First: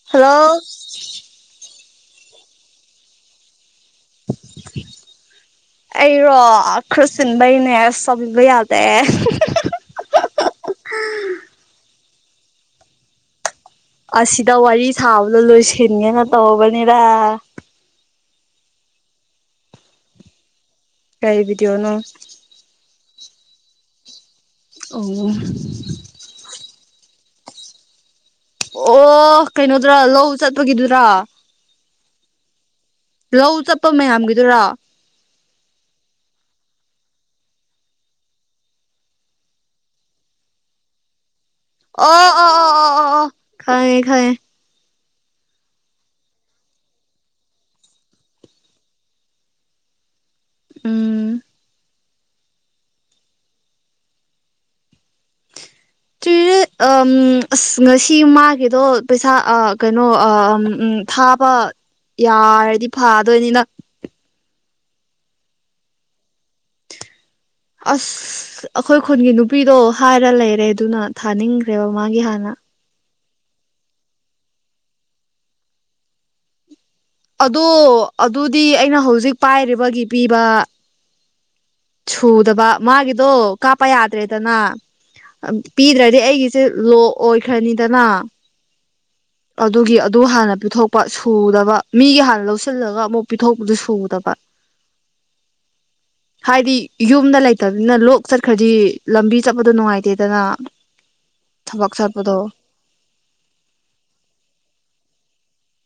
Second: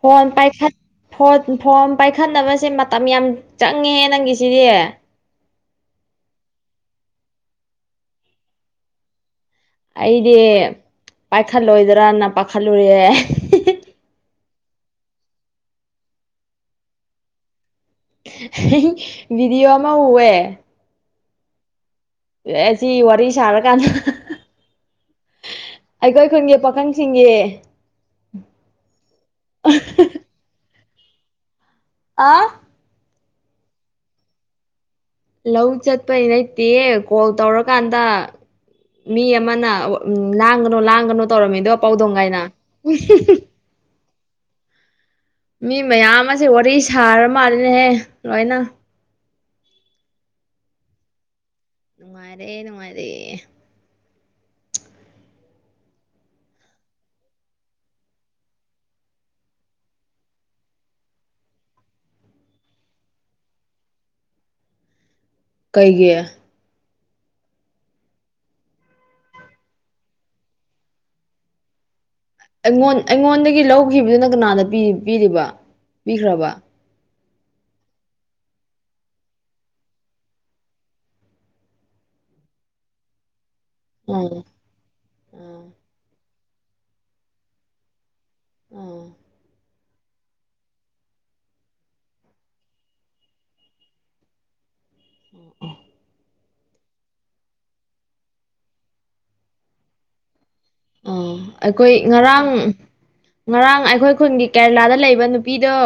Phone hello ꯄꯥꯏꯈꯠ phone phone ꯄꯥꯏꯈꯠꯅꯕꯖꯦ ꯃꯇꯝ ꯌꯥꯝ ꯆꯪꯉꯦ ꯅꯪꯒꯤꯁꯤꯗꯤ ꯑꯩꯔꯣ ꯈ꯭ꯔꯥ ꯆꯤꯟꯕꯩꯅꯦ ꯁꯥꯎꯕꯤꯕ ꯌꯥꯗꯦ [unintelligible] ꯑꯩꯗꯤ ꯄꯥꯏꯈꯠ ꯂꯣꯏꯗ꯭ꯔꯅ ꯄꯥꯈꯠꯂꯨꯔꯦ ꯑꯁꯤꯗ ꯋꯥꯔꯤ ꯁꯥꯕꯗꯣ ꯂꯣꯏꯁꯤꯟꯒꯦꯅ ꯇꯧꯕꯩꯅꯤꯗ [unintelligible] ꯕꯤꯗꯤꯑꯣ ꯑꯃꯥ ꯎꯋꯦ ꯀꯩ ꯕꯤꯗꯤꯑꯣꯅꯣ ꯑꯦ ꯑꯁꯤ ꯋꯥꯔꯤ ꯁꯥꯔꯀꯥꯟꯗ ꯑꯧ ꯑꯩꯈꯣꯏ ꯈꯨꯟꯒꯤ ꯄꯥꯈꯪꯁꯤꯡꯒꯤ ꯑꯣ ꯀꯩꯅꯣꯗꯨꯔ ꯂꯧ ꯆꯠꯄꯒꯤꯗꯨꯔ ꯑꯥ ꯂꯧ ꯆꯠꯄ ꯃꯌꯥꯝꯒꯤꯗꯨꯔ ꯂꯧ ꯆꯠꯄꯩ ꯅꯠꯇꯦꯌꯦ ꯀꯣꯜ ꯇꯧꯔꯀꯥꯟꯗ ꯃꯤ ꯑꯃꯥꯅ ꯑꯝ ꯂꯥꯡꯒꯅꯣ ꯂꯥꯡꯒꯅꯣ ꯇꯧꯔꯝꯃꯤꯗꯣ ꯄꯥꯎꯗꯣꯡꯉꯩꯅ ꯈꯉꯤ ꯈꯌꯦ ꯃꯤ ꯃꯌꯥꯝ ꯃꯁꯦ ꯋꯥꯔꯤ ꯁꯥꯔ ꯃꯥꯜꯂꯦꯍꯦ ꯂꯣꯏꯅ ꯎꯝ ꯅꯨꯡꯉꯥꯏꯔꯦ ꯅꯨꯡꯉꯥꯏꯔꯦ ꯆꯨꯔꯦ [unintelligible] ꯑꯝ ꯑꯁ ꯉꯁꯤ ꯃꯥꯒꯤꯗꯣ ꯄꯩꯁꯥ ꯑ ꯀꯩꯅꯣ ꯑ ꯑꯝ ꯎꯝ ꯊꯥꯕ ꯌꯥ ꯔꯗꯤ ꯐꯥꯗꯣꯏꯅꯤꯅ ꯀꯩꯒꯤ ꯑꯁ ꯑꯈꯣꯏ ꯈꯨꯟꯒꯤ ꯅꯨꯄꯤꯗꯣ ꯍꯥꯏꯔ ꯂꯩꯔꯦ ꯗꯨꯅ ꯊꯥꯅꯤꯡꯈ꯭ꯔꯦꯕ ꯃꯥꯒꯤ ꯍꯥꯟꯅ ꯑꯩꯉꯣꯟ ꯑꯩꯉꯣꯟꯗꯒꯤ ꯂꯧꯈꯤꯕꯗꯨꯅ ꯀꯅꯥꯗ ꯄꯤ ꯄꯤꯔꯤꯕ ꯄꯤꯈ꯭ꯔꯕ ꯑꯗꯣ ꯑꯗꯨꯗꯤ ꯑꯩꯅ ꯍꯧꯖꯤꯛ ꯄꯥꯏꯔꯤꯕꯒꯤ ꯄꯤꯕ ꯁꯨꯗꯕ ꯃꯥꯒꯤꯗꯣ ꯀꯥꯞꯄ ꯑꯥ ꯌꯥꯗ꯭ꯔꯦꯗꯅ ꯑꯞ ꯑꯥ ꯄꯤꯗ꯭ꯔꯗꯤ ꯑꯩꯒꯤꯁꯦ ꯂꯣ ꯑꯣꯏꯈ꯭ꯔꯅꯤꯗꯅ ꯑꯥ ꯑꯗꯨꯒꯤ ꯑꯗꯨ ꯍꯥꯟꯅ ꯄꯤꯊꯣꯛꯄ ꯁꯨꯗꯕ ꯃꯤꯒꯤ ꯍꯥꯟꯅ ꯂꯧꯁꯤꯜꯂꯒ ꯑꯃꯨꯛ ꯄꯤꯊꯣꯛꯄꯗꯨ ꯁꯨꯗꯕ ꯑꯣ ꯑꯣ ꯍꯥꯏꯗꯤ ꯌꯨꯝꯗ ꯂꯩꯇꯕꯅꯤꯅ ꯂꯣꯛ ꯆꯠꯈ꯭ꯔꯗꯤ ꯂꯝꯕꯤ ꯆꯞꯄꯗꯣ ꯅꯨꯉꯥꯏꯇꯦꯗꯅ ꯑ ꯑꯩꯈꯣꯏ ꯉꯔꯥꯡ ꯉꯔꯥꯡ ꯑꯩꯈꯣꯏ ꯈꯨꯟꯒꯤ ꯀꯦꯔꯂꯥꯗ ꯂꯩꯕ ꯅꯨꯄꯤꯗꯣ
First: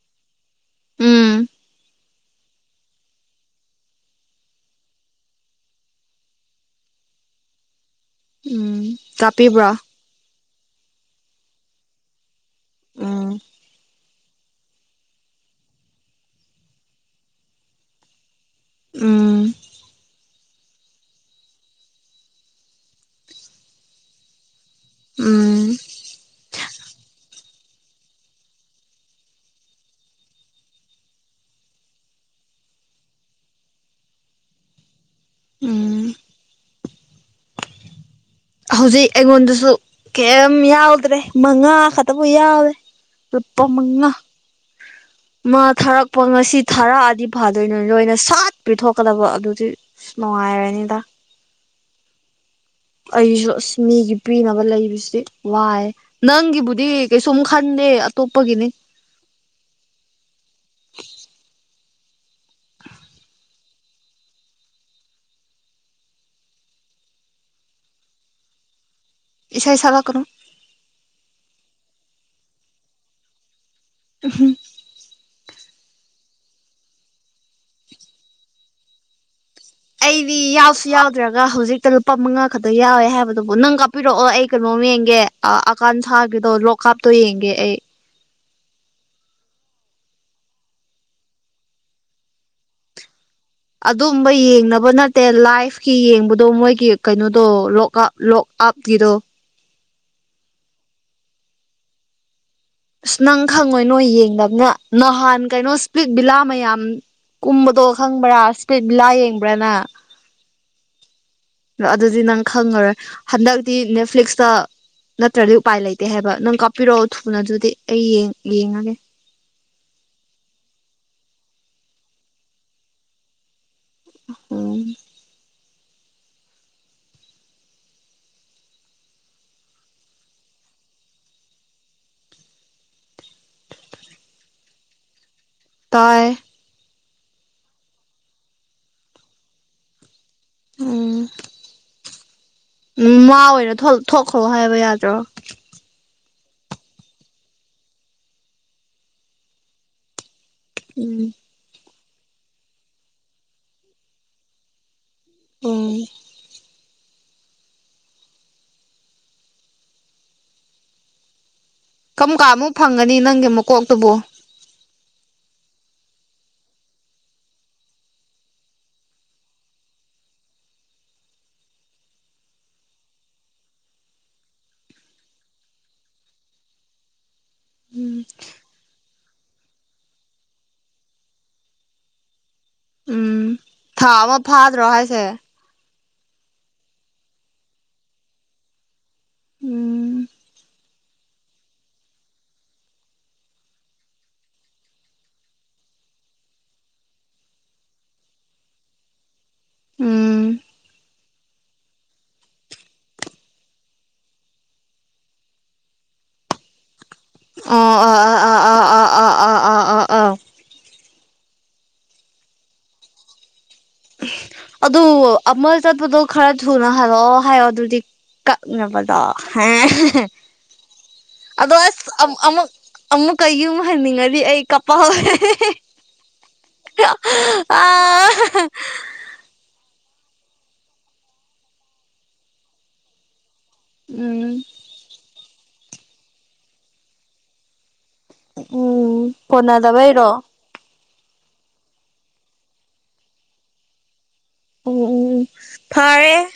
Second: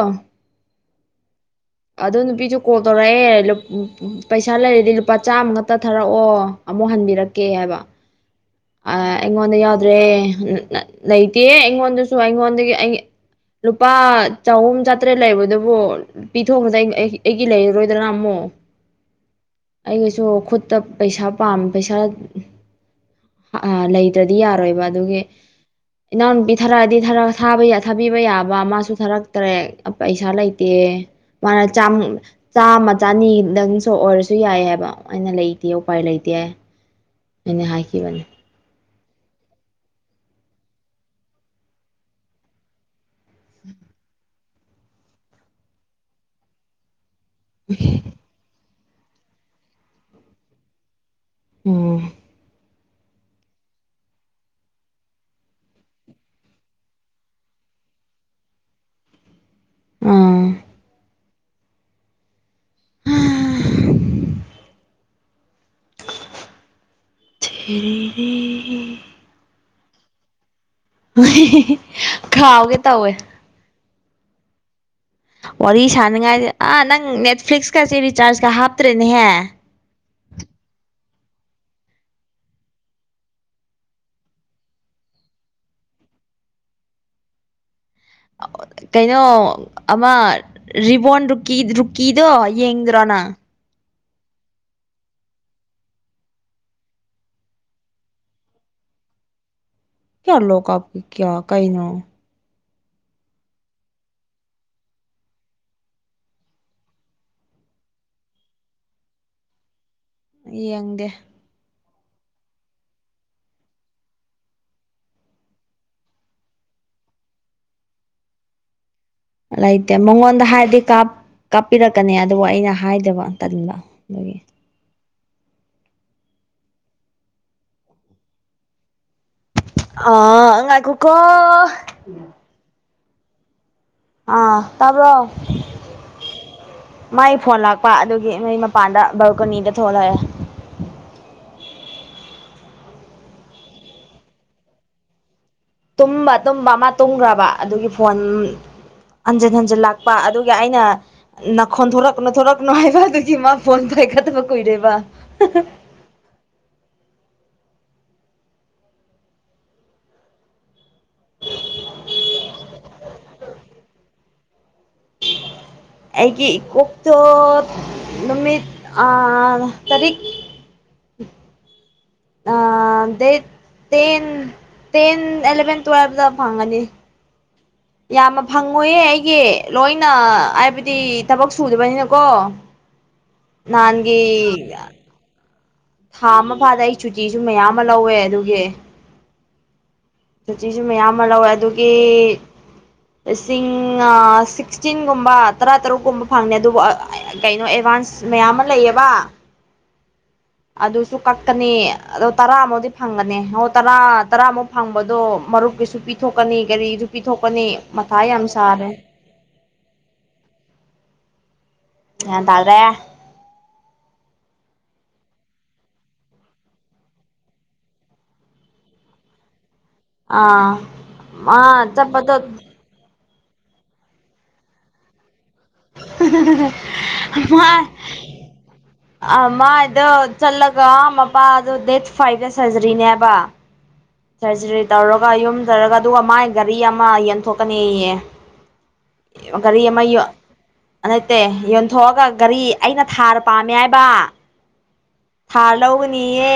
ꯎꯝ ꯑꯗꯨ ꯅꯨꯄꯤꯖꯨ ꯀꯣꯜ ꯇꯧꯔꯑꯦ ꯂꯨꯞ ꯎꯞ ꯎꯝ ꯄꯩꯁꯥ ꯂꯩꯔꯗꯤ ꯂꯨꯄꯥ ꯆꯥꯝꯃ ꯉꯠꯇ ꯊꯥꯔꯑꯣ ꯑꯃꯨꯛ ꯍꯟꯕꯤꯔꯛꯀꯦ ꯍꯥꯏꯕ ꯎꯝ ꯑ ꯑꯩꯉꯣꯟꯗ ꯀꯥꯞꯄꯤꯕ꯭ꯔꯣ ꯌꯥꯎꯗ꯭ꯔꯦ ꯅꯠ ꯂꯩꯇꯤꯌꯦ ꯑꯩꯉꯣꯟꯗꯁꯨ ꯑꯩꯉꯣꯟꯗꯩ ꯑꯩ ꯎꯝ ꯂꯨꯄꯥꯠ ꯆꯍꯨꯝ ꯆꯥꯇ꯭ꯔꯦꯠ ꯂꯩꯕꯗꯨꯕꯨ ꯄꯤꯊꯣꯛꯈ꯭ꯔꯖꯩꯟ ꯑꯩꯒꯤ ꯑꯩꯒꯤ ꯂꯩꯔꯔꯣꯏꯗ꯭ꯔ ꯑꯃꯣ ꯎꯝ ꯑꯩꯒꯁꯨ ꯈꯨꯠꯇ ꯄꯩꯁꯥ ꯄꯥꯝ ꯄꯩꯁꯥ ꯍꯥꯑꯥ ꯂꯩꯇ꯭ꯔꯗꯤ ꯌꯥꯔꯣꯏꯕ ꯑꯗꯨꯒꯤ ꯎꯝ ꯏꯅꯥꯎꯅꯨꯄꯤ ꯊꯔꯛꯑꯗꯤ ꯊꯔ ꯥ ꯊꯥꯕ ꯌꯥ ꯊꯥꯕꯤꯕ ꯌꯥꯕ ꯃꯥꯁꯨ ꯊꯥꯔꯛꯇ꯭ꯔꯦ ꯑꯞ ꯄꯩꯁꯥ ꯂꯩꯇꯤꯌꯦ ꯃꯥꯅ ꯆꯥꯝ ꯆꯥꯝꯃ ꯆꯅꯤ ꯗꯪꯁꯨ ꯑꯣꯏꯔꯁꯨ ꯌꯥꯏ ꯍꯥꯏꯕ ꯑꯩꯅ ꯂꯩꯇꯦ ꯎꯄꯥꯏ ꯎꯝ ꯂꯩꯇꯦ ꯑꯩꯅ ꯍꯥꯏꯈꯤꯕꯅꯤ ꯍꯧꯖꯤꯛ ꯑꯩꯉꯣꯟꯗꯁꯨ ꯀꯩꯝ ꯌꯥꯎꯗ꯭ꯔꯦ ꯃꯉꯥ ꯈꯠꯇꯕꯨ ꯌꯥꯎꯋꯦ ꯂꯨꯄꯥ ꯃꯉꯥ ꯃꯥ ꯊꯥꯔꯛꯄ ꯉꯁꯤ ꯊꯥꯔꯑꯗꯤ ꯐꯥꯗꯣꯏꯅꯣ ꯂꯣꯏꯅ ꯁꯠ ꯄꯤꯊꯣꯛꯀꯗꯕ ꯑꯗꯨꯗꯤ ꯅꯨꯉꯥꯏꯔꯅꯤꯗ ꯎꯝ ꯑꯩꯖꯨ ꯑꯁ ꯃꯤꯒꯤ ꯄꯤꯅꯕ ꯂꯩꯕꯁꯤ ꯋꯥꯏ ꯅꯪꯒꯤꯕꯨꯗꯤ ꯀꯩꯁꯨꯝ ꯈꯟꯗꯦ ꯑꯇꯣꯞꯄꯒꯤꯅꯤ ꯎꯝ ꯊꯤꯔꯤꯔꯤ ꯏꯁꯩꯥ ꯁꯛꯂꯛꯀꯅꯨ ꯈꯥꯎꯒꯦ ꯇꯧꯋꯦ [unintelligible] ꯋꯥꯔꯤ ꯁꯥꯅꯉꯥꯏꯖꯦ ꯑꯥ ꯅꯪ ꯅꯦꯠꯐ꯭ꯂꯤꯛꯁꯀꯁꯦ ꯔꯤꯆꯥꯔꯖꯀ ꯍꯥꯞꯇ꯭ꯔꯦꯅꯦꯍꯦ ꯑꯩꯗꯤ ꯌꯥꯎꯁꯨ ꯌꯥꯎꯗ꯭ꯔꯒ ꯍꯧꯖꯤꯛꯇ ꯂꯨꯄꯥ ꯃꯉꯥ ꯈꯠꯇ ꯌꯥꯎꯋꯦ ꯍꯥꯏꯕꯗꯨꯕꯨ ꯅꯪ ꯀꯞ ꯄꯤꯔꯣꯑꯣ ꯑꯩ ꯀꯩꯅꯣꯝ ꯌꯦꯡꯒꯦ ꯑꯥ ꯑꯀꯥꯟꯊꯥꯒꯤꯗꯣ ꯂꯣꯛ ꯀꯥꯞꯇꯣ ꯌꯦꯡꯒꯦ ꯑꯩ ꯀꯩꯅꯣ ꯑꯃ ꯔꯤꯕꯣꯔꯟ ꯔꯨꯀꯤ ꯗꯔꯨꯀꯤꯗꯣ ꯌꯦꯡꯗ꯭ꯔꯣꯅ ꯑꯗꯨꯝꯕ ꯌꯦꯡꯅꯕ ꯅꯠꯇꯦ ꯂꯥꯏꯐꯀꯤ ꯌꯦꯡꯕꯗꯣ ꯃꯣꯏꯒꯤ ꯀꯩꯅꯣꯗꯣ ꯂꯣꯛꯑꯞ ꯂꯣꯛꯑꯞꯒꯤꯗꯣ ꯀꯌꯥꯂꯣ ꯀꯞ [unintelligible] ꯀꯌꯥ ꯀꯩꯅꯣ ꯑꯁ ꯅꯪ ꯈꯪꯉꯣꯏ ꯅꯣꯢ ꯌꯦꯡꯗꯕꯅꯤꯅ ꯅꯍꯥꯟ ꯀꯩꯅꯣ ꯏꯁꯄꯤ꯭ꯛ ꯕꯤꯂꯥ ꯃꯌꯥꯝ ꯀꯨꯝꯕꯗꯣ ꯈꯪꯕ꯭ꯔꯥ ꯏꯁꯄꯤꯠ ꯕꯤꯂꯥ ꯌꯦꯡꯕ꯭ꯔꯥ ꯅꯪ ꯌꯦꯡꯗꯦ ꯑꯗꯨꯗꯤ ꯅꯪ ꯈꯪꯉꯔꯣꯏ ꯍꯟꯗꯛꯇꯤ ꯅꯦꯠꯐ꯭ꯂꯤꯛꯁꯇ ꯅꯠꯇ꯭ꯔꯗꯤ ꯎꯄꯥꯏ ꯂꯩꯇꯦ ꯍꯥꯏꯕ ꯅꯪ ꯀꯥꯞꯄꯤꯔꯛꯑꯣ ꯊꯨꯅ ꯑꯗꯨꯗꯤ ꯑꯩ ꯌꯦꯡꯉꯒꯦ ꯂꯩꯇꯦ ꯃꯉꯣꯟꯗ ꯍꯥꯏꯔꯗꯤ ꯀꯥꯞꯄꯤꯔꯛꯀꯅꯤ ꯑꯗꯨꯕꯨ ꯑꯩꯅ ꯍꯥꯏꯗꯕ ꯇꯟꯕ ꯑꯗꯨꯒꯤ ꯎꯝ ꯑꯥ ꯉꯥꯏꯈꯣꯀꯣ ꯑꯥ ꯇꯥꯕ꯭ꯔꯣ ꯇꯥꯏ ꯃꯥꯏ ꯐꯣꯟ ꯂꯥꯛꯄ ꯑꯗꯨꯒꯤ ꯅꯣꯏ ꯃꯄꯥꯟꯗ ꯕꯔꯀꯣꯅꯤꯗ ꯊꯣꯛꯂꯛꯑꯦ ꯎꯝ ꯎꯝ ꯃꯥ ꯑꯣꯢꯅ ꯊꯣꯛꯈ꯭ꯔꯣ ꯍꯥꯏꯕ ꯌꯥꯗ꯭ꯔꯣ ꯇꯨꯝꯕ ꯇꯨꯝꯕ ꯑꯃ ꯇꯨꯝꯈ꯭ꯔꯕ ꯑꯗꯨꯒꯤ ꯐꯣꯟ ꯍꯟꯖꯤꯟ ꯍꯟꯖꯤꯟ ꯂꯥꯛ ꯑꯗꯨꯒ ꯑꯩꯅ ꯎꯝ ꯈꯣꯟꯊꯣꯔꯛꯅꯣ ꯊꯣꯔꯛꯅꯣ ꯍꯥꯏꯕ ꯑꯗꯨꯒꯤ ꯃꯥ ꯐꯣꯟ ꯄꯥꯏꯈꯠꯗꯕ ꯀꯨꯏꯔꯦꯕ ꯎꯝ ꯀꯔꯝ ꯀꯥꯟꯗ ꯃꯨꯛ ꯐꯪꯒꯅꯤ ꯅꯪꯒꯤ ꯃꯀꯣꯛꯇꯨꯕꯨ ꯑꯩꯒꯤ ꯣꯀꯣꯛꯇꯣ ꯑꯥ ꯅꯨꯃꯤꯠ ꯇꯔꯤꯛ ꯗꯦꯠ ꯇꯦꯟ ꯇꯦꯟ ꯑꯦꯂꯚꯦꯟ ꯇꯨꯋꯦꯜꯕꯇ ꯐꯪꯉꯅꯤ ꯎꯝ ꯌꯥꯝꯅ ꯐꯪꯉꯣꯏꯌꯦ ꯑꯩꯒꯤ ꯂꯣꯏꯅ ꯍꯥꯏꯕꯗꯤ ꯊꯕꯛ ꯁꯨꯗꯕꯅꯤꯅꯀꯣ ꯅꯍꯥꯟꯒꯤ ꯑꯁꯦ [unintelligible] ꯊꯥ ꯑꯃ ꯐꯥꯗꯦ ꯑꯩ ꯆꯨꯇꯤꯁꯨ ꯃꯌꯥꯝ ꯑꯃ ꯂꯧꯋꯦ ꯑꯗꯨꯒꯤ ꯎꯝ ꯁꯤ ꯃꯌꯥꯝ ꯑꯃ ꯂꯧꯋꯦ ꯑꯗꯨꯒꯤ ꯂꯤꯁꯤꯡ ꯁꯤꯛꯁꯇꯤꯟꯒꯨꯝꯕ ꯇꯔꯥ ꯇꯔꯨꯛꯀꯨꯝꯕ ꯐꯪꯅꯤ ꯑꯗꯨꯕꯨ ꯀꯩꯅꯣ ꯑꯦꯗꯚꯥꯟꯁ ꯃꯌꯥꯝ ꯑꯃ ꯂꯩꯌꯦꯕ ꯎꯝ ꯑꯗꯨꯁꯨ ꯀꯛꯀꯅꯤ ꯑꯗꯣ ꯇꯔꯥꯃꯨꯛꯗꯤ ꯐꯪꯒꯅꯤ ꯑꯣ ꯇꯔꯥ ꯇꯔꯥꯃꯨꯛ ꯐꯪꯕꯗꯣ ꯃꯔꯨꯞꯀꯤꯁꯨ ꯄꯤꯊꯣꯛꯀꯅꯤ ꯀꯒꯥꯔꯤꯁꯨ ꯄꯤꯊꯣꯛꯀꯅꯤ ꯑꯣ ꯃꯊꯥ ꯑꯥ ꯌꯥꯝ ꯑꯥ ꯁꯥꯔꯦ ꯑꯥ ꯑꯥ ꯑꯥ ꯑꯥ ꯑꯥ ꯒ꯭ꯌꯥꯟ ꯇꯥꯗ꯭ꯔꯦ ꯑꯗꯨ ꯑꯃ ꯆꯠꯄꯗꯣ ꯈꯔ ꯊꯨꯅ ꯍꯜꯂꯛꯑꯣ ꯍꯥꯏꯌꯣ ꯑꯗꯨꯗꯤ ꯀꯥꯛꯅꯕꯗꯣ ꯑꯥ ꯃꯥ ꯑꯗꯣ ꯑꯁ ꯆꯠꯄꯗꯣ ꯑꯃꯨꯛ ꯑꯃꯨꯛꯀ ꯌꯨꯝ ꯍꯟꯅꯤꯡꯉꯗꯤ ꯑꯩ ꯀꯣꯄꯥꯜꯅꯦ ꯑ [unintelligible] ꯑ ꯃꯥꯏꯗꯣ ꯆꯠꯂꯒ ꯃꯄꯥꯗꯣ ꯗꯦꯠ ꯐꯥꯏꯚꯇ ꯁꯔꯖꯔꯤꯅꯦꯕ ꯎꯝ ꯁꯔꯖꯔꯤ ꯇꯧꯔꯒ ꯌꯨꯝꯗ ꯂꯩꯔꯛ ꯑꯗꯨꯒ ꯃꯥꯏ ꯒꯥꯔꯤ ꯑꯃ ꯌꯦꯟꯊꯣꯛꯀꯅꯤꯌꯦ ꯎꯝ ꯒꯔꯤ ꯑꯃ ꯌꯣꯟ ꯀꯣꯟꯅꯗꯕꯩꯔꯣ ꯅꯠꯇꯦ ꯌꯣꯟꯊꯣꯛꯑꯒ ꯒꯥꯔꯤ ꯑꯩꯅ ꯊꯥꯔ ꯄꯥꯝꯃꯦ ꯍꯥꯏꯕ꯫ ꯎꯝ ꯎꯝ ꯎꯝ ꯊꯥꯔ ꯐꯔꯦ ꯂꯧꯒꯅꯤꯌꯦ꯫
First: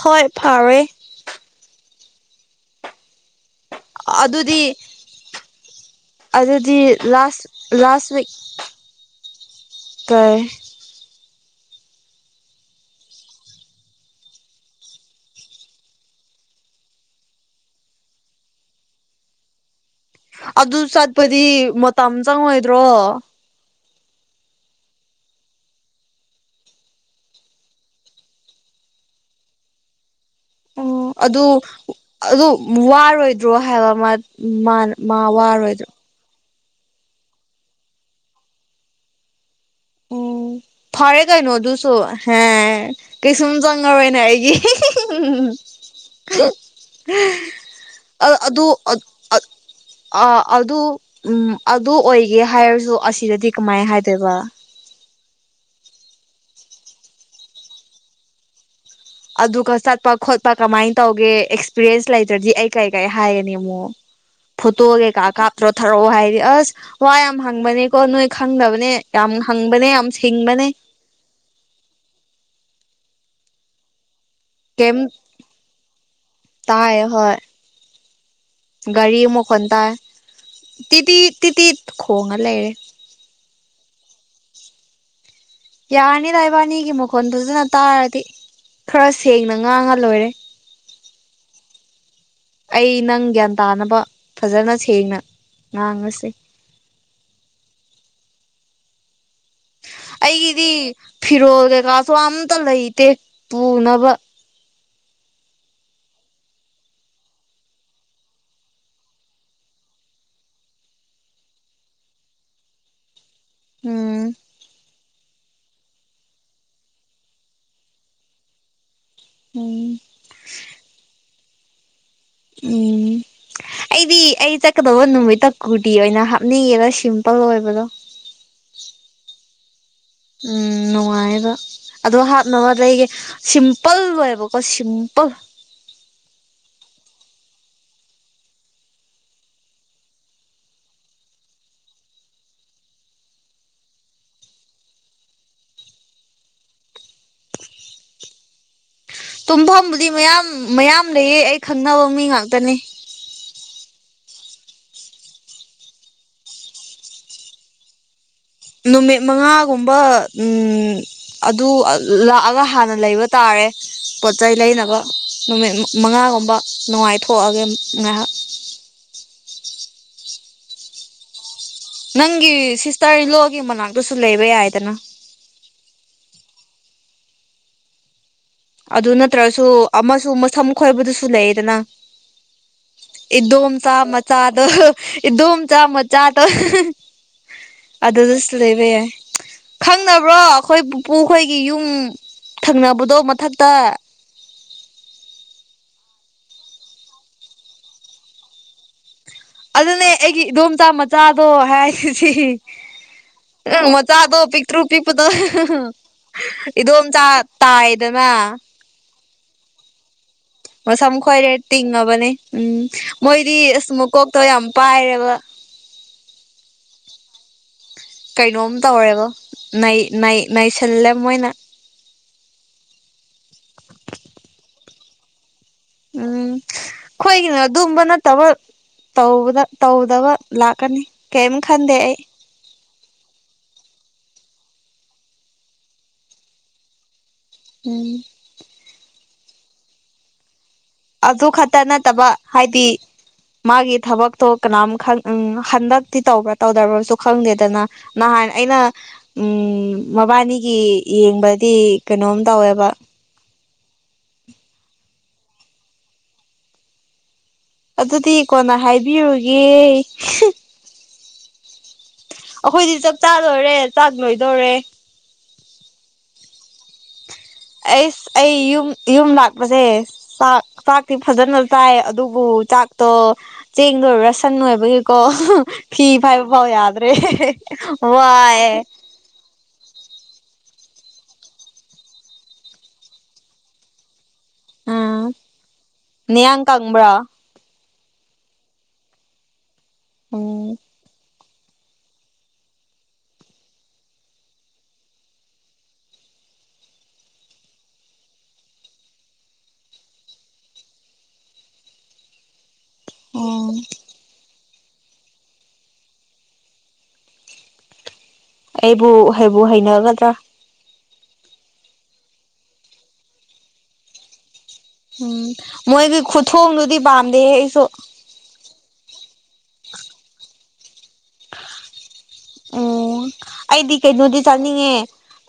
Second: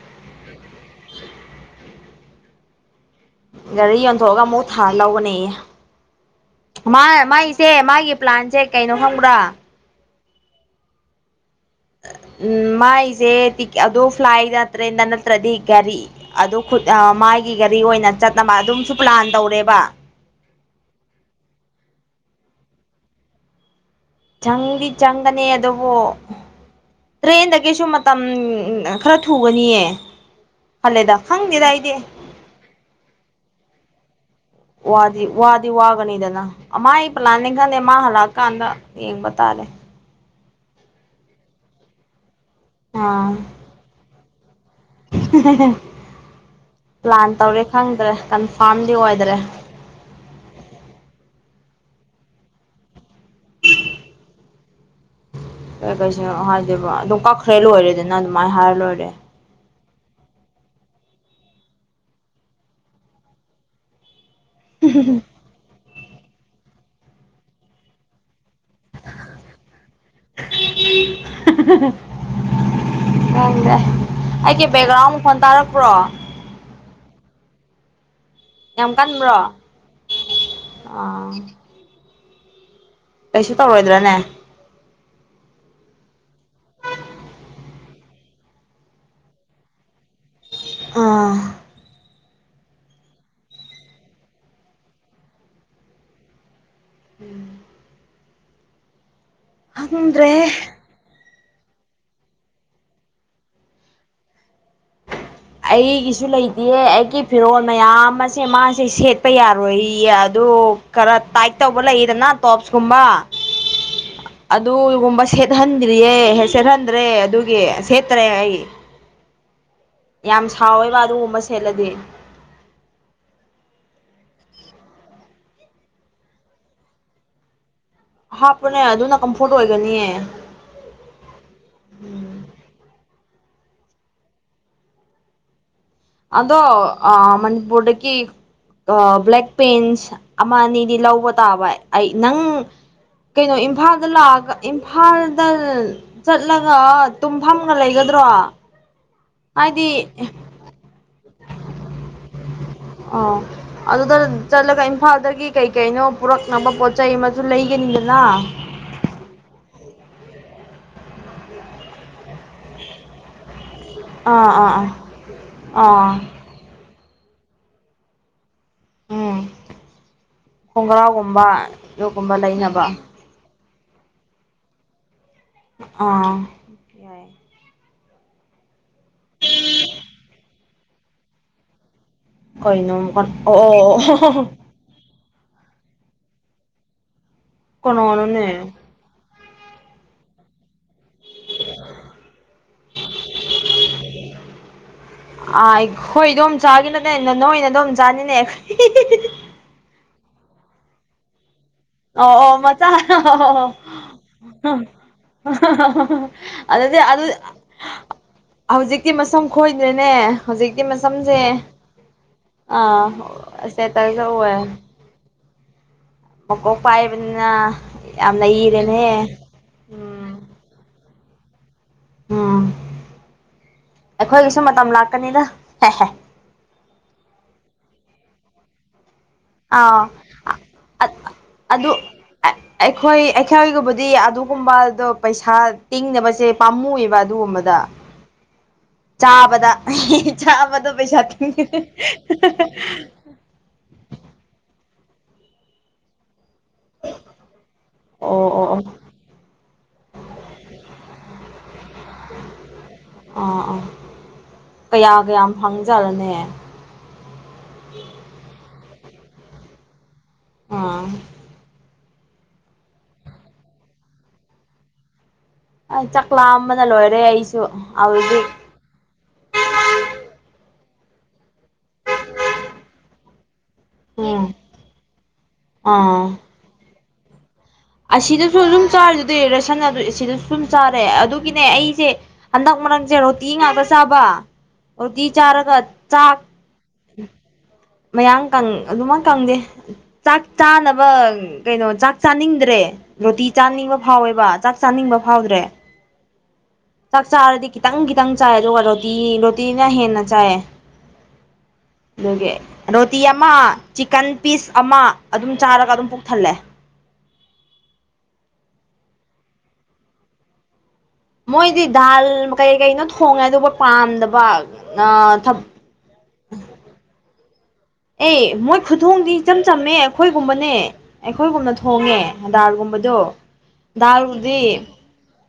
ꯍꯣꯏ ꯐꯥꯔ‌ꯦ꯫ ꯒꯥꯔꯤ ꯌꯣꯟꯊꯣꯛꯑꯒ ꯑꯗꯨꯗꯤ ꯑꯃꯨꯛ ꯊꯥꯔ ꯂꯧꯒꯅꯤꯌꯦ꯫ ꯑꯗꯨꯗꯤ ꯃꯥ ꯂꯥꯁ ꯃꯥꯏꯁꯦ ꯂꯥꯁ ꯃꯥꯒꯤ ꯋꯤꯛ ꯄ꯭ꯂꯥꯟꯁꯦ ꯀꯩꯅꯣ ꯈꯪꯕ꯭ꯔꯥ ꯀꯩ ꯎꯝ ꯃꯥꯏꯖꯦ ꯇꯤꯛ ꯑꯗꯨ ꯐ꯭ꯂꯥꯏꯗ ꯇ꯭ꯔꯦꯟꯗ ꯅꯠꯇ꯭ꯔꯗꯤ ꯒꯥꯔꯤ ꯑꯗꯨ ꯈꯨꯠ ꯑ ꯃꯥꯒꯤ ꯒꯥꯔꯤ ꯑꯣꯏꯅ ꯆꯠꯅꯕ ꯑꯗꯨꯝꯁꯨ ꯄ꯭ꯂꯥꯟ ꯇꯧꯔꯦꯕ ꯑꯗꯨ ꯆꯠꯄꯗꯤ ꯃꯇꯝ ꯆꯪꯉꯣꯏꯗ꯭ꯔꯣ ꯆꯪꯗꯤ ꯆꯪꯒꯅꯤ ꯑꯗꯨꯕꯨ ꯇ꯭ꯔꯦꯟꯗꯒꯤꯁꯨ ꯃꯇꯝ ꯈꯔ ꯊꯨꯒꯅꯤꯌ‌ꯦ ꯑꯣ ꯑꯗꯨ ꯑꯗꯨ ꯋꯥꯔꯣꯏꯗ꯭ꯔꯣ ꯍꯥꯏꯕ ꯃꯠ ꯋꯥꯗꯤ ꯋꯥꯗꯤ ꯋꯥꯒꯅꯤꯗꯅ ꯃꯥꯏ ꯄ꯭ꯂꯥꯟꯅꯤ ꯈꯪꯗꯦ ꯃꯥ ꯍꯜꯂꯛꯑꯀꯥꯟꯗ ꯌꯦꯡꯕ ꯇꯥꯔꯦ ꯎꯝ ꯐꯔꯦ ꯀꯩꯅꯣ ꯑꯗꯨꯁꯨ ꯑꯥ ꯀꯩꯁꯨꯝ ꯆꯪꯉꯔꯣꯏꯅꯦ ꯑꯩꯒꯤ ꯄ꯭ꯂꯥꯟ ꯇꯧꯔꯦ ꯈꯪꯗ꯭ꯔꯦ ꯀꯟꯐꯥꯝꯗꯤ ꯑꯣꯏꯗ꯭ꯔꯦ ꯑꯥ ꯑꯗꯨ ꯎꯝ ꯑꯗꯨ ꯑꯣꯏꯒꯦ ꯍꯥꯏꯔꯖꯨ ꯑꯁꯤꯗꯗꯤ ꯀꯃꯥꯏ ꯍꯥꯏꯗꯣꯏꯕ [inaudible] ꯑꯦ ꯀꯩꯁꯨ ꯍꯥꯏꯗꯦꯕ ꯑꯗꯨꯝ ꯀꯛꯈ꯭ꯔꯦ ꯂꯣꯏꯔꯦꯗꯅ ꯑꯗꯨꯃꯥꯏ ꯍꯥꯏꯔ ꯂꯣꯏꯔꯦ ꯑꯗꯨꯒ ꯆꯠꯄ ꯈꯣꯠꯄ ꯀꯃꯥꯏꯟ ꯇꯧꯒꯦ ꯑꯦꯛꯁꯄꯤꯔꯟꯁ ꯂꯩꯇ꯭ꯔꯗꯤ ꯑꯩ ꯀꯩ ꯀꯩ ꯍꯥꯏꯒꯅꯤ ꯑꯃꯨꯛ [inaudible] ꯐꯣꯇꯣ ꯀꯩꯀꯥ ꯀꯥꯞꯇ꯭ꯔꯣ ꯊꯥꯔꯛꯑꯣ ꯍꯥꯏꯗꯤ ꯑꯁ ꯋꯥ ꯌꯥꯝ ꯍꯪꯕꯅꯦꯀꯣ ꯅꯣꯏ ꯈꯪꯗꯕꯅꯦ ꯌꯥꯝ ꯍꯪꯕꯅꯦ ꯌꯥꯝ ꯁꯤꯡꯕꯅꯦ ꯈꯪꯗ‌ꯦ ꯑꯩꯒꯤ ꯕꯦꯛꯒ꯭ꯔꯥꯎꯟ ꯃꯈꫭꯟ ꯇꯥꯔꯛꯄ꯭ꯔꯣ ꯇꯥꯏꯌꯦ ꯍꯣꯏ ꯌꯥꯝ ꯒꯥꯔꯤ ꯀꯟꯕ꯭ꯔꯣ ꯃꯈꯣꯟ ꯇꯥꯏ ꯇꯤꯠ ꯑꯥ ꯇꯤꯠ ꯇꯤꯠ ꯇꯤꯠ ꯈꯣꯡꯉ ꯂꯩꯔꯦ ꯀꯩꯁꯨ ꯇꯧꯔꫭꯏꯗ꯭ꯔꯥꯅꯦ ꯌꯥꯔꯅꯤꯗ ꯏꯕꯥꯅꯤꯒꯤ ꯃꯈꯣꯟ ꯐꯖꯅ ꯇꯥꯔꯗꯤ ꯈꯔ ꯁꯦꯡꯅ ꯉꯥꯡꯉ ꯂꯣꯏꯔꯦ ꯑꯥ ꯑꯩ ꯅꯪ ꯒ꯭ꯌꯥꯟ ꯇꯥꯅꯕ ꯐꯖꯅ ꯁꯦꯡꯅ ꯉꯥꯡꯉꯁꯤ [unintelligible] ꯈꯪꯗ꯭ꯔꯦꯍꯦ ꯑꯩꯒꯤꯗꯤ ꯐꯤꯔꯣꯜ ꯀꯩꯀꯥꯁꯨ ꯑꯝꯇ ꯂꯩꯇꯦ ꯄꯨꯅꯕ ꯑꯩꯒꯤꯁꯨ ꯂꯩꯇꯦ ꯑꯩꯒꯤ ꯐꯤꯔꯣꯜ ꯃꯌꯥꯝ ꯑꯁꯦ ꯃꯥꯁꯦ ꯁꯦꯠꯄ ꯌꯥꯔꯣꯏꯌꯦ ꯑꯗꯨ ꯈꯔ ꯇꯥꯏꯠ ꯇꯧꯕ ꯂꯩꯌꯦꯗꯅ ꯇꯣꯞꯁꯀꯨꯝꯕ ꯎꯝ ꯑꯗꯨꯒꯨꯝꯕ ꯁ‌ꯦꯠ ꯍꯟꯗ꯭ꯔꯤꯌꯦ ꯍꯦ ꯁꯦꯠꯍꯟꯗ꯭ꯔꯦ ꯑꯗꯨꯒꯤ ꯁꯦꯠꯇ꯭ꯔꯦ ꯑꯩ ꯎꯝ ꯌꯥꯝ ꯁꯥꯎꯋꯦꯕ ꯑꯗꯨꯒꯨꯝꯕ ꯁꯦꯠꯂꯗꯤ ꯎꯝ ꯑꯩꯗꯤ ꯑꯩ ꯆꯠꯀꯗꯧꯕ ꯅꯨꯃꯤꯠꯇ ꯀꯨꯔꯇꯤ ꯑꯣꯏꯅ ꯍꯥꯞꯅꯤꯡꯉꯤꯕ ꯁꯤꯝꯄꯜ ꯑꯣꯏꯕꯗꯣ ꯍꯥꯞꯄꯨꯅꯦ ꯑꯗꯨꯅ ꯀꯝꯐꯣꯔꯠ ꯑꯣꯏꯒꯅꯤꯌꯦ ꯎꯝ ꯅꯨꯡꯉꯥꯏꯌꯦꯕ ꯑꯗꯨ ꯍꯥꯞꯅꯕ ꯂ‌ꯩꯒ‌ꯦ ꯁꯤꯝꯄꯜ ꯑꯣꯏꯕꯀꯣ ꯁꯤꯝꯄꯜ ꯑꯗꯣ ꯑꯥ ꯃꯅꯤꯄꯨꯔꯗꯀꯤ ꯕ꯭ꯂꯦꯛ ꯄꯦꯟꯁ ꯑꯃ ꯑꯅꯤꯗꯤ ꯂꯧꯕ ꯇꯥꯕ ꯑꯩ ꯅꯪ ꯀꯩꯅꯣ ꯏꯝꯐꯥꯜꯗ ꯂꯥꯛꯑꯒ ꯏꯝꯐꯥꯜꯗꯟ ꯆꯠꯂꯒ ꯇꯨꯝꯐꯝꯒ ꯂꯩꯒꯗ꯭ꯔꯣ ꯇꯨꯝꯐꯝꯕꯨꯗꯤ ꯍꯥꯏꯗꯤ ꯃꯌꯥꯝ ꯃꯌꯥꯝ ꯂꯩꯌꯦ ꯑꯩ ꯈꯪꯅꯕ ꯃꯤ ꯉꯥꯛꯇꯅꯦ ꯑꯥ ꯑꯗꯨꯗ ꯆꯠꯂꯒ ꯏꯝꯐꯥꯜꯗꯒꯤ ꯀꯩ ꯀꯩꯅꯣ ꯄꯨꯔꯛꯅꯕ ꯄꯣꯠ ꯆꯩ ꯃꯖꯨ ꯂꯩꯒꯅꯤꯗꯅ ꯅꯨꯃꯤꯠ ꯃꯉꯥꯒꯨꯝꯕ ꯑꯗꯨ ꯂꯥꯛꯑꯒ ꯍꯥꯟꯅ ꯂꯩꯕ ꯇꯥꯔꯦ ꯄꯣꯠ ꯑꯥ ꯆꯩ ꯑꯥ ꯑꯥ ꯂꯩꯅꯕ ꯅꯨꯃꯤꯠ ꯑꯥ ꯃꯉꯥꯒꯨꯝꯕ ꯅꯨꯡꯉꯥꯏꯊꯣꯛꯑꯒꯦ ꯉꯥꯏꯍꯥꯛ ꯎꯝ ꯈꯣꯡꯒ꯭ꯔꯥꯎꯒꯨꯝꯕ ꯑꯗꯨꯒꯨꯝꯕ ꯅꯪꯒꯤ ꯂꯩꯅꯕ ꯁꯤꯁꯇꯔ ꯏꯂꯣꯒꯤ ꯃꯅꯥꯛꯇꯁꯨ ꯂꯩꯕ ꯌꯥꯏꯗꯅ ꯑꯥ ꯌꯥꯏ ꯑꯗꯨ ꯅꯠꯇ꯭ꯔꯁꯨ ꯑꯃꯁꯨ ꯃꯁꯝ ꯈꯣꯏꯕꯗꯨꯁꯨ ꯂꯩꯌꯦꯗꯅ ꯀꯩꯅꯣ ꯑꯣ ꯑꯣ ꯏꯗꯣꯝꯆꯥ ꯃꯆꯥ ꯗꯣ ꯏꯗꯣꯝꯆ ꯆꯥꯃꯗꯣ ꯑꯗꯨꯗꯁꯨ ꯀꯅꯥꯅꯣꯅꯦ ꯂꯩꯕ ꯌꯥ ꯈꯪꯅꯕ꯭ꯔꯣ ꯑꯈꯣꯏ ꯄꯨꯄꯨꯈꯣꯏꯒꯤ ꯌꯨꯝ ꯊꯪꯅꯕꯗꯣ ꯃꯊꯛ ꯇ ꯑꯥ ꯑꯩꯈꯣꯏꯗꯣꯝ ꯆꯥꯒꯤꯅꯅꯦ ꯅ ꯅꯣꯏ ꯅꯗꯣꯝ ꯆꯥꯅꯤꯅꯦ ꯑꯗꯨꯅꯦ ꯑꯩꯒꯤ ꯏꯗꯣꯝꯆꯥ ꯃꯆꯥꯗꯣ ꯍꯥꯏ ꯑꯣ ꯑꯣ ꯃꯆꯥ ꯃꯆꯥꯗꯣ ꯄꯤꯛꯇ꯭ꯔꯨ ꯄꯤꯄꯗꯣ ꯑꯗꯨꯗꯤ ꯑꯗꯨ ꯏꯗꯣꯝꯆꯥ ꯇꯥꯏꯗꯅ ꯍꯧꯖꯤꯛꯇꯤ ꯃꯁꯝ ꯈꯣꯏꯗ꯭ꯔꯦꯅꯦ ꯍꯧꯖꯤꯛꯇꯤ ꯃꯁꯝ ꯃꯁꯝꯖꯦ ꯈꯣꯏꯔꯦ ꯇꯤꯡꯉꯕꯅꯦ ꯎꯝ ꯑꯥ ꯑꯤꯁꯇꯦꯇꯁꯗ ꯑꯨꯏꯌꯦ ꯑꯥꯏꯔꯕ ꯃꯀꯣꯛ ꯄꯥꯏꯕꯅꯤꯅ ꯌꯥꯝ ꯅꯩ ꯀꯩꯅꯣꯝ ꯔꯦꯅꯦꯍꯦ ꯇꯧꯔꯦꯕ ꯅꯩ ꯅꯩ ꯅꯩꯁꯜꯂꯦ ꯃꯣꯏꯅ ꯎꯝ ꯑꯈꯣꯏꯒꯤꯁꯨ ꯃꯇꯝ ꯂꯥꯛꯀꯅꯤꯗ ꯍꯦ ꯍꯦ ꯎꯝ ꯈꯣꯏꯒꯤꯅ ꯑꯗꯨꯝꯕ ꯅꯠꯇꯕ ꯇꯧꯕ ꯑꯥ ꯇꯧꯗꯕ ꯂꯥꯛꯀꯅꯤ ꯀꯩꯝ ꯑꯗꯨ ꯈꯟꯗꯦ ꯑꯩ ꯑꯩꯈꯣꯏ ꯑꯩꯈꯣꯏꯒꯨꯝꯕꯗꯤ ꯑꯗꯨꯒꯨꯝꯕꯗꯣ ꯄꯩꯁꯥ ꯇꯤꯡꯅꯕꯁꯦ ꯄꯥꯝꯃꯨꯏ ꯌꯦꯕ ꯗꯨꯒꯨꯝꯕꯗ ꯎꯝ ꯆꯥꯕꯗ ꯆꯥꯕꯗꯣ ꯄꯩꯁꯥ ꯑꯗꯨ ꯊꯤꯡꯉꯦ ꯈꯛꯇ ꯅꯠꯇꯕ ꯍꯥꯏꯗꯤ ꯃꯥꯒꯤ ꯊꯕꯛꯇꯣ ꯀꯅꯥꯝ ꯈꯡ ꯎꯝ ꯍꯟꯗꯛꯇꯤ ꯇꯧꯒ ꯇꯧꯗ꯭ꯔꯕꯁꯨ ꯈꯪꯗꯦꯗꯅ ꯑꯣ ꯅꯍꯥꯟ ꯑꯣ ꯑꯩꯅ ꯑꯣ ꯎꯝ ꯃꯕꯥꯟꯅꯤꯒꯤ ꯌꯦꯡꯕꯗꯤ ꯀꯩꯅꯣꯝ ꯇꯧꯋꯦꯕ ꯑꯥ ꯑꯥ ꯀꯌꯥ ꯀꯌꯥꯝ ꯐꯪꯖꯔꯅꯦ ꯑꯗꯨꯗꯤ ꯀꯣꯟꯅ ꯍꯥꯏꯕꯤꯔꯨꯒꯦ ꯑꯥ ꯑꯈꯣꯏꯗꯤ ꯆꯥꯛ ꯆꯥ ꯂꯣꯏꯔꯦ ꯆꯥꯛ ꯂꯣꯏꯗꯣꯔꯦ ꯑ ꯆꯥꯛꯂꯥꯝꯕꯅ ꯂꯣꯏꯔꯦ ꯑꯩꯁ ꯑꯩꯁ ꯑꯩ ꯌꯨꯝ ꯏꯌꯨꯝ ꯂꯥꯛꯄꯖꯦ ꯆꯥꯛ ꯆꯥꯛꯇꯤ ꯐꯖꯅ ꯆꯥꯏ ꯑꯗꯨꯕꯨ ꯆꯥꯛꯇꯣ ꯆꯦꯡꯗꯣ ꯎꯝ ꯔꯥꯁꯟ ꯑꯣꯏꯕꯒꯤꯀꯣ ꯐꯤ ꯑꯥ ꯐꯥꯏꯕ ꯐꯥꯎ ꯌꯥꯗ꯭ꯔꯦ ꯑꯁꯤꯗꯁꯨ ꯋꯥꯏꯌꯦ ꯑꯗꯨꯝ ꯆꯥꯔꯤꯗꯨꯗꯤ ꯔꯁꯟ ꯑꯗꯨ ꯑꯤꯁꯤꯗꯁꯨ ꯑꯗꯨꯨꯝ ꯆꯥꯔꯦ ꯑꯗꯨꯒꯤꯅꯦ ꯑꯩꯁꯦ ꯍꯟꯗꯛ ꯃꯔꯛꯁꯦ ꯔꯣꯇꯤ ꯉꯥꯛꯇ ꯆꯥꯕ ꯑꯣ ꯇꯤ ꯎꯝ ꯆꯔꯒ ꯆꯥꯛ ꯅꯌꯥꯡ ꯀꯪꯕ꯭ꯔꯣ ꯃꯌꯥ ꯀꯡ ꯑꯗꯨꯃꯛ ꯀꯪꯗꯦ ꯆꯥꯛ ꯎꯝ ꯆꯥꯅ ꯕ ꯀꯩꯅꯣ ꯆꯥꯛ ꯆꯅꯤꯡ ꯔꯦ ꯔꯣꯇꯤ ꯆꯥꯅꯤꯡꯕ ꯐꯥꯎꯋꯦꯕ ꯆꯥꯛ ꯆꯥꯅꯤꯡꯕ ꯐꯥꯎꯗ꯭ꯔꯦ ꯆꯥꯛ ꯆꯥꯔꯗꯤ ꯈꯤꯇꯪ ꯈꯤꯇꯪ ꯆꯥꯏ ꯑꯗꯨꯒ ꯔꯣꯇꯤ ꯔꯣꯇꯤꯅ ꯍꯦꯟꯅ ꯆꯥꯏꯌꯦ [inaudible] ꯑꯗꯨꯒꯤ ꯔꯣꯇꯤ ꯑꯃ ꯎꯝ ꯆꯤꯀꯟ ꯄꯤꯁ ꯑꯃ ꯑꯗꯨꯝ ꯆꯥꯔꯒ ꯑꯗꯨꯝ ꯄꯨꯛ ꯊꯜꯂꯦ ꯑꯩꯕꯨ ꯍꯩꯏꯕꯨ ꯍꯩꯅꯒꯗ꯭ꯔꯥ ꯃꯣꯏꯗꯤ ꯗꯥꯜ ꯀꯩ ꯀꯩꯅꯣ ꯊꯣꯡꯉꯦ ꯑꯗꯨꯕꯨ ꯄꯥꯝꯗꯕ ꯎꯝ ꯃꯣꯏꯒꯤ ꯈꯨꯊꯣꯡꯗꯨꯗꯤ ꯄꯥꯝꯗꯦꯍꯦ ꯑꯩꯁꯨ ꯑꯦ ꯃꯣꯏ ꯈꯨꯊꯣꯡꯗꯤ ꯏꯆꯝ ꯆꯝꯃꯦ ꯑꯩꯈꯣꯏꯒꯨꯝꯕꯅꯦ ꯑꯩꯈꯣꯏꯒꯨꯝꯅ ꯊꯣꯡꯉꯦ ꯗꯥꯜ ꯒꯨꯝꯕꯗꯣ ꯎꯝ ꯗꯥꯜꯕꯨꯗꯤ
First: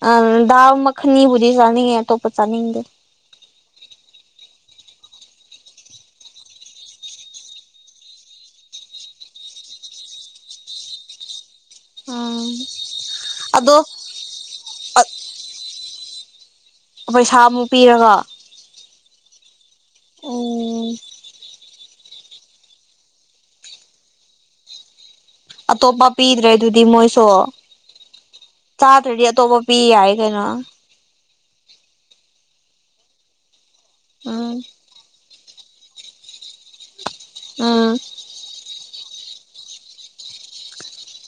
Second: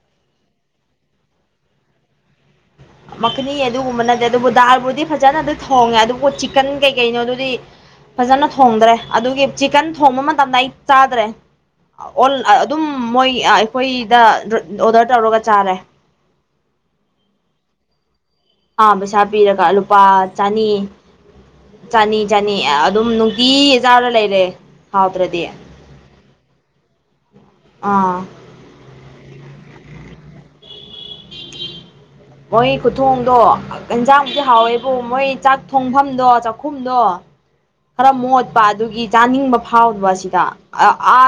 ꯑꯪ ꯗꯥꯜ ꯃꯈꯟꯅꯤꯕꯨꯗꯤ ꯆꯥꯅꯤꯡꯉꯦ ꯑꯇꯣꯞꯄ ꯆꯥꯅꯤꯡꯗꯦ ꯃꯈꯅꯤ ꯑꯗꯨꯒꯨꯝꯕ ꯅꯠꯇꯦ ꯑꯗꯨꯕꯨ ꯗꯥꯜꯕꯨꯗꯤ ꯐꯖꯅꯗꯤ ꯊꯣꯡꯉꯦ ꯑꯗꯨꯕꯨ ꯆꯤꯛꯀꯟ ꯀꯩꯀꯩꯅꯣ ꯑꯗꯨꯗꯤ ꯐꯖꯅ ꯊꯣꯡꯗ꯭ꯔꯦ ꯑꯗꯨꯒꯤ ꯆꯤꯛꯀꯟ ꯊꯣꯡꯕ ꯃꯇꯝꯗ ꯑꯩ ꯆꯥꯗ꯭ꯔꯦ ꯑꯣꯜ ꯎꯝ ꯑꯗꯨꯝ ꯃꯣꯏ ꯑꯗꯣ ꯑꯩꯈꯣꯏꯗ ꯑꯣꯗꯔ ꯇꯧꯔꯒ ꯆꯥꯔꯦ ꯄꯩꯁꯥ ꯑꯃꯨꯛ ꯄꯤꯔꯒ ꯑꯥ ꯄꯩꯁꯥ ꯄꯤꯔꯒ ꯂꯨꯄꯥ ꯆꯥꯅꯤ ꯎꯝ ꯆꯅꯤ ꯆꯅꯤ ꯑꯗꯨꯝ ꯅꯨꯡꯇꯤ ꯆꯥꯔꯒ ꯂꯩꯔꯦ ꯍꯥꯎꯇ꯭ꯔꯗꯤ ꯑꯇꯣꯞꯄ ꯄꯤꯗ꯭ꯔꯦ ꯑꯗꯨꯗꯤ ꯃꯣꯏꯁꯨ ꯑꯥ ꯆꯥꯗ꯭ꯔꯗꯤ ꯑꯇꯣꯞꯄ ꯄꯤ ꯌꯥꯏ ꯀꯩꯅꯣ ꯃꯣꯏ ꯈꯨꯊꯣꯡꯗꯣ ꯌꯦꯟꯖꯥꯡꯕꯨꯗꯤ ꯎꯝ ꯍꯥꯎꯋꯦꯕꯨ ꯃꯣꯏ ꯆꯥꯛ ꯊꯣꯡꯐꯝꯗꯣ ꯆꯥꯛꯈꯨꯝꯗꯣ ꯎꯝ ꯈꯔ ꯃꯣꯠꯄ ꯑꯗꯨꯒꯤ ꯆꯥꯅꯤꯡꯕ ꯐꯥꯎꯗꯕ ꯑꯁꯤꯗ ꯑ ꯑ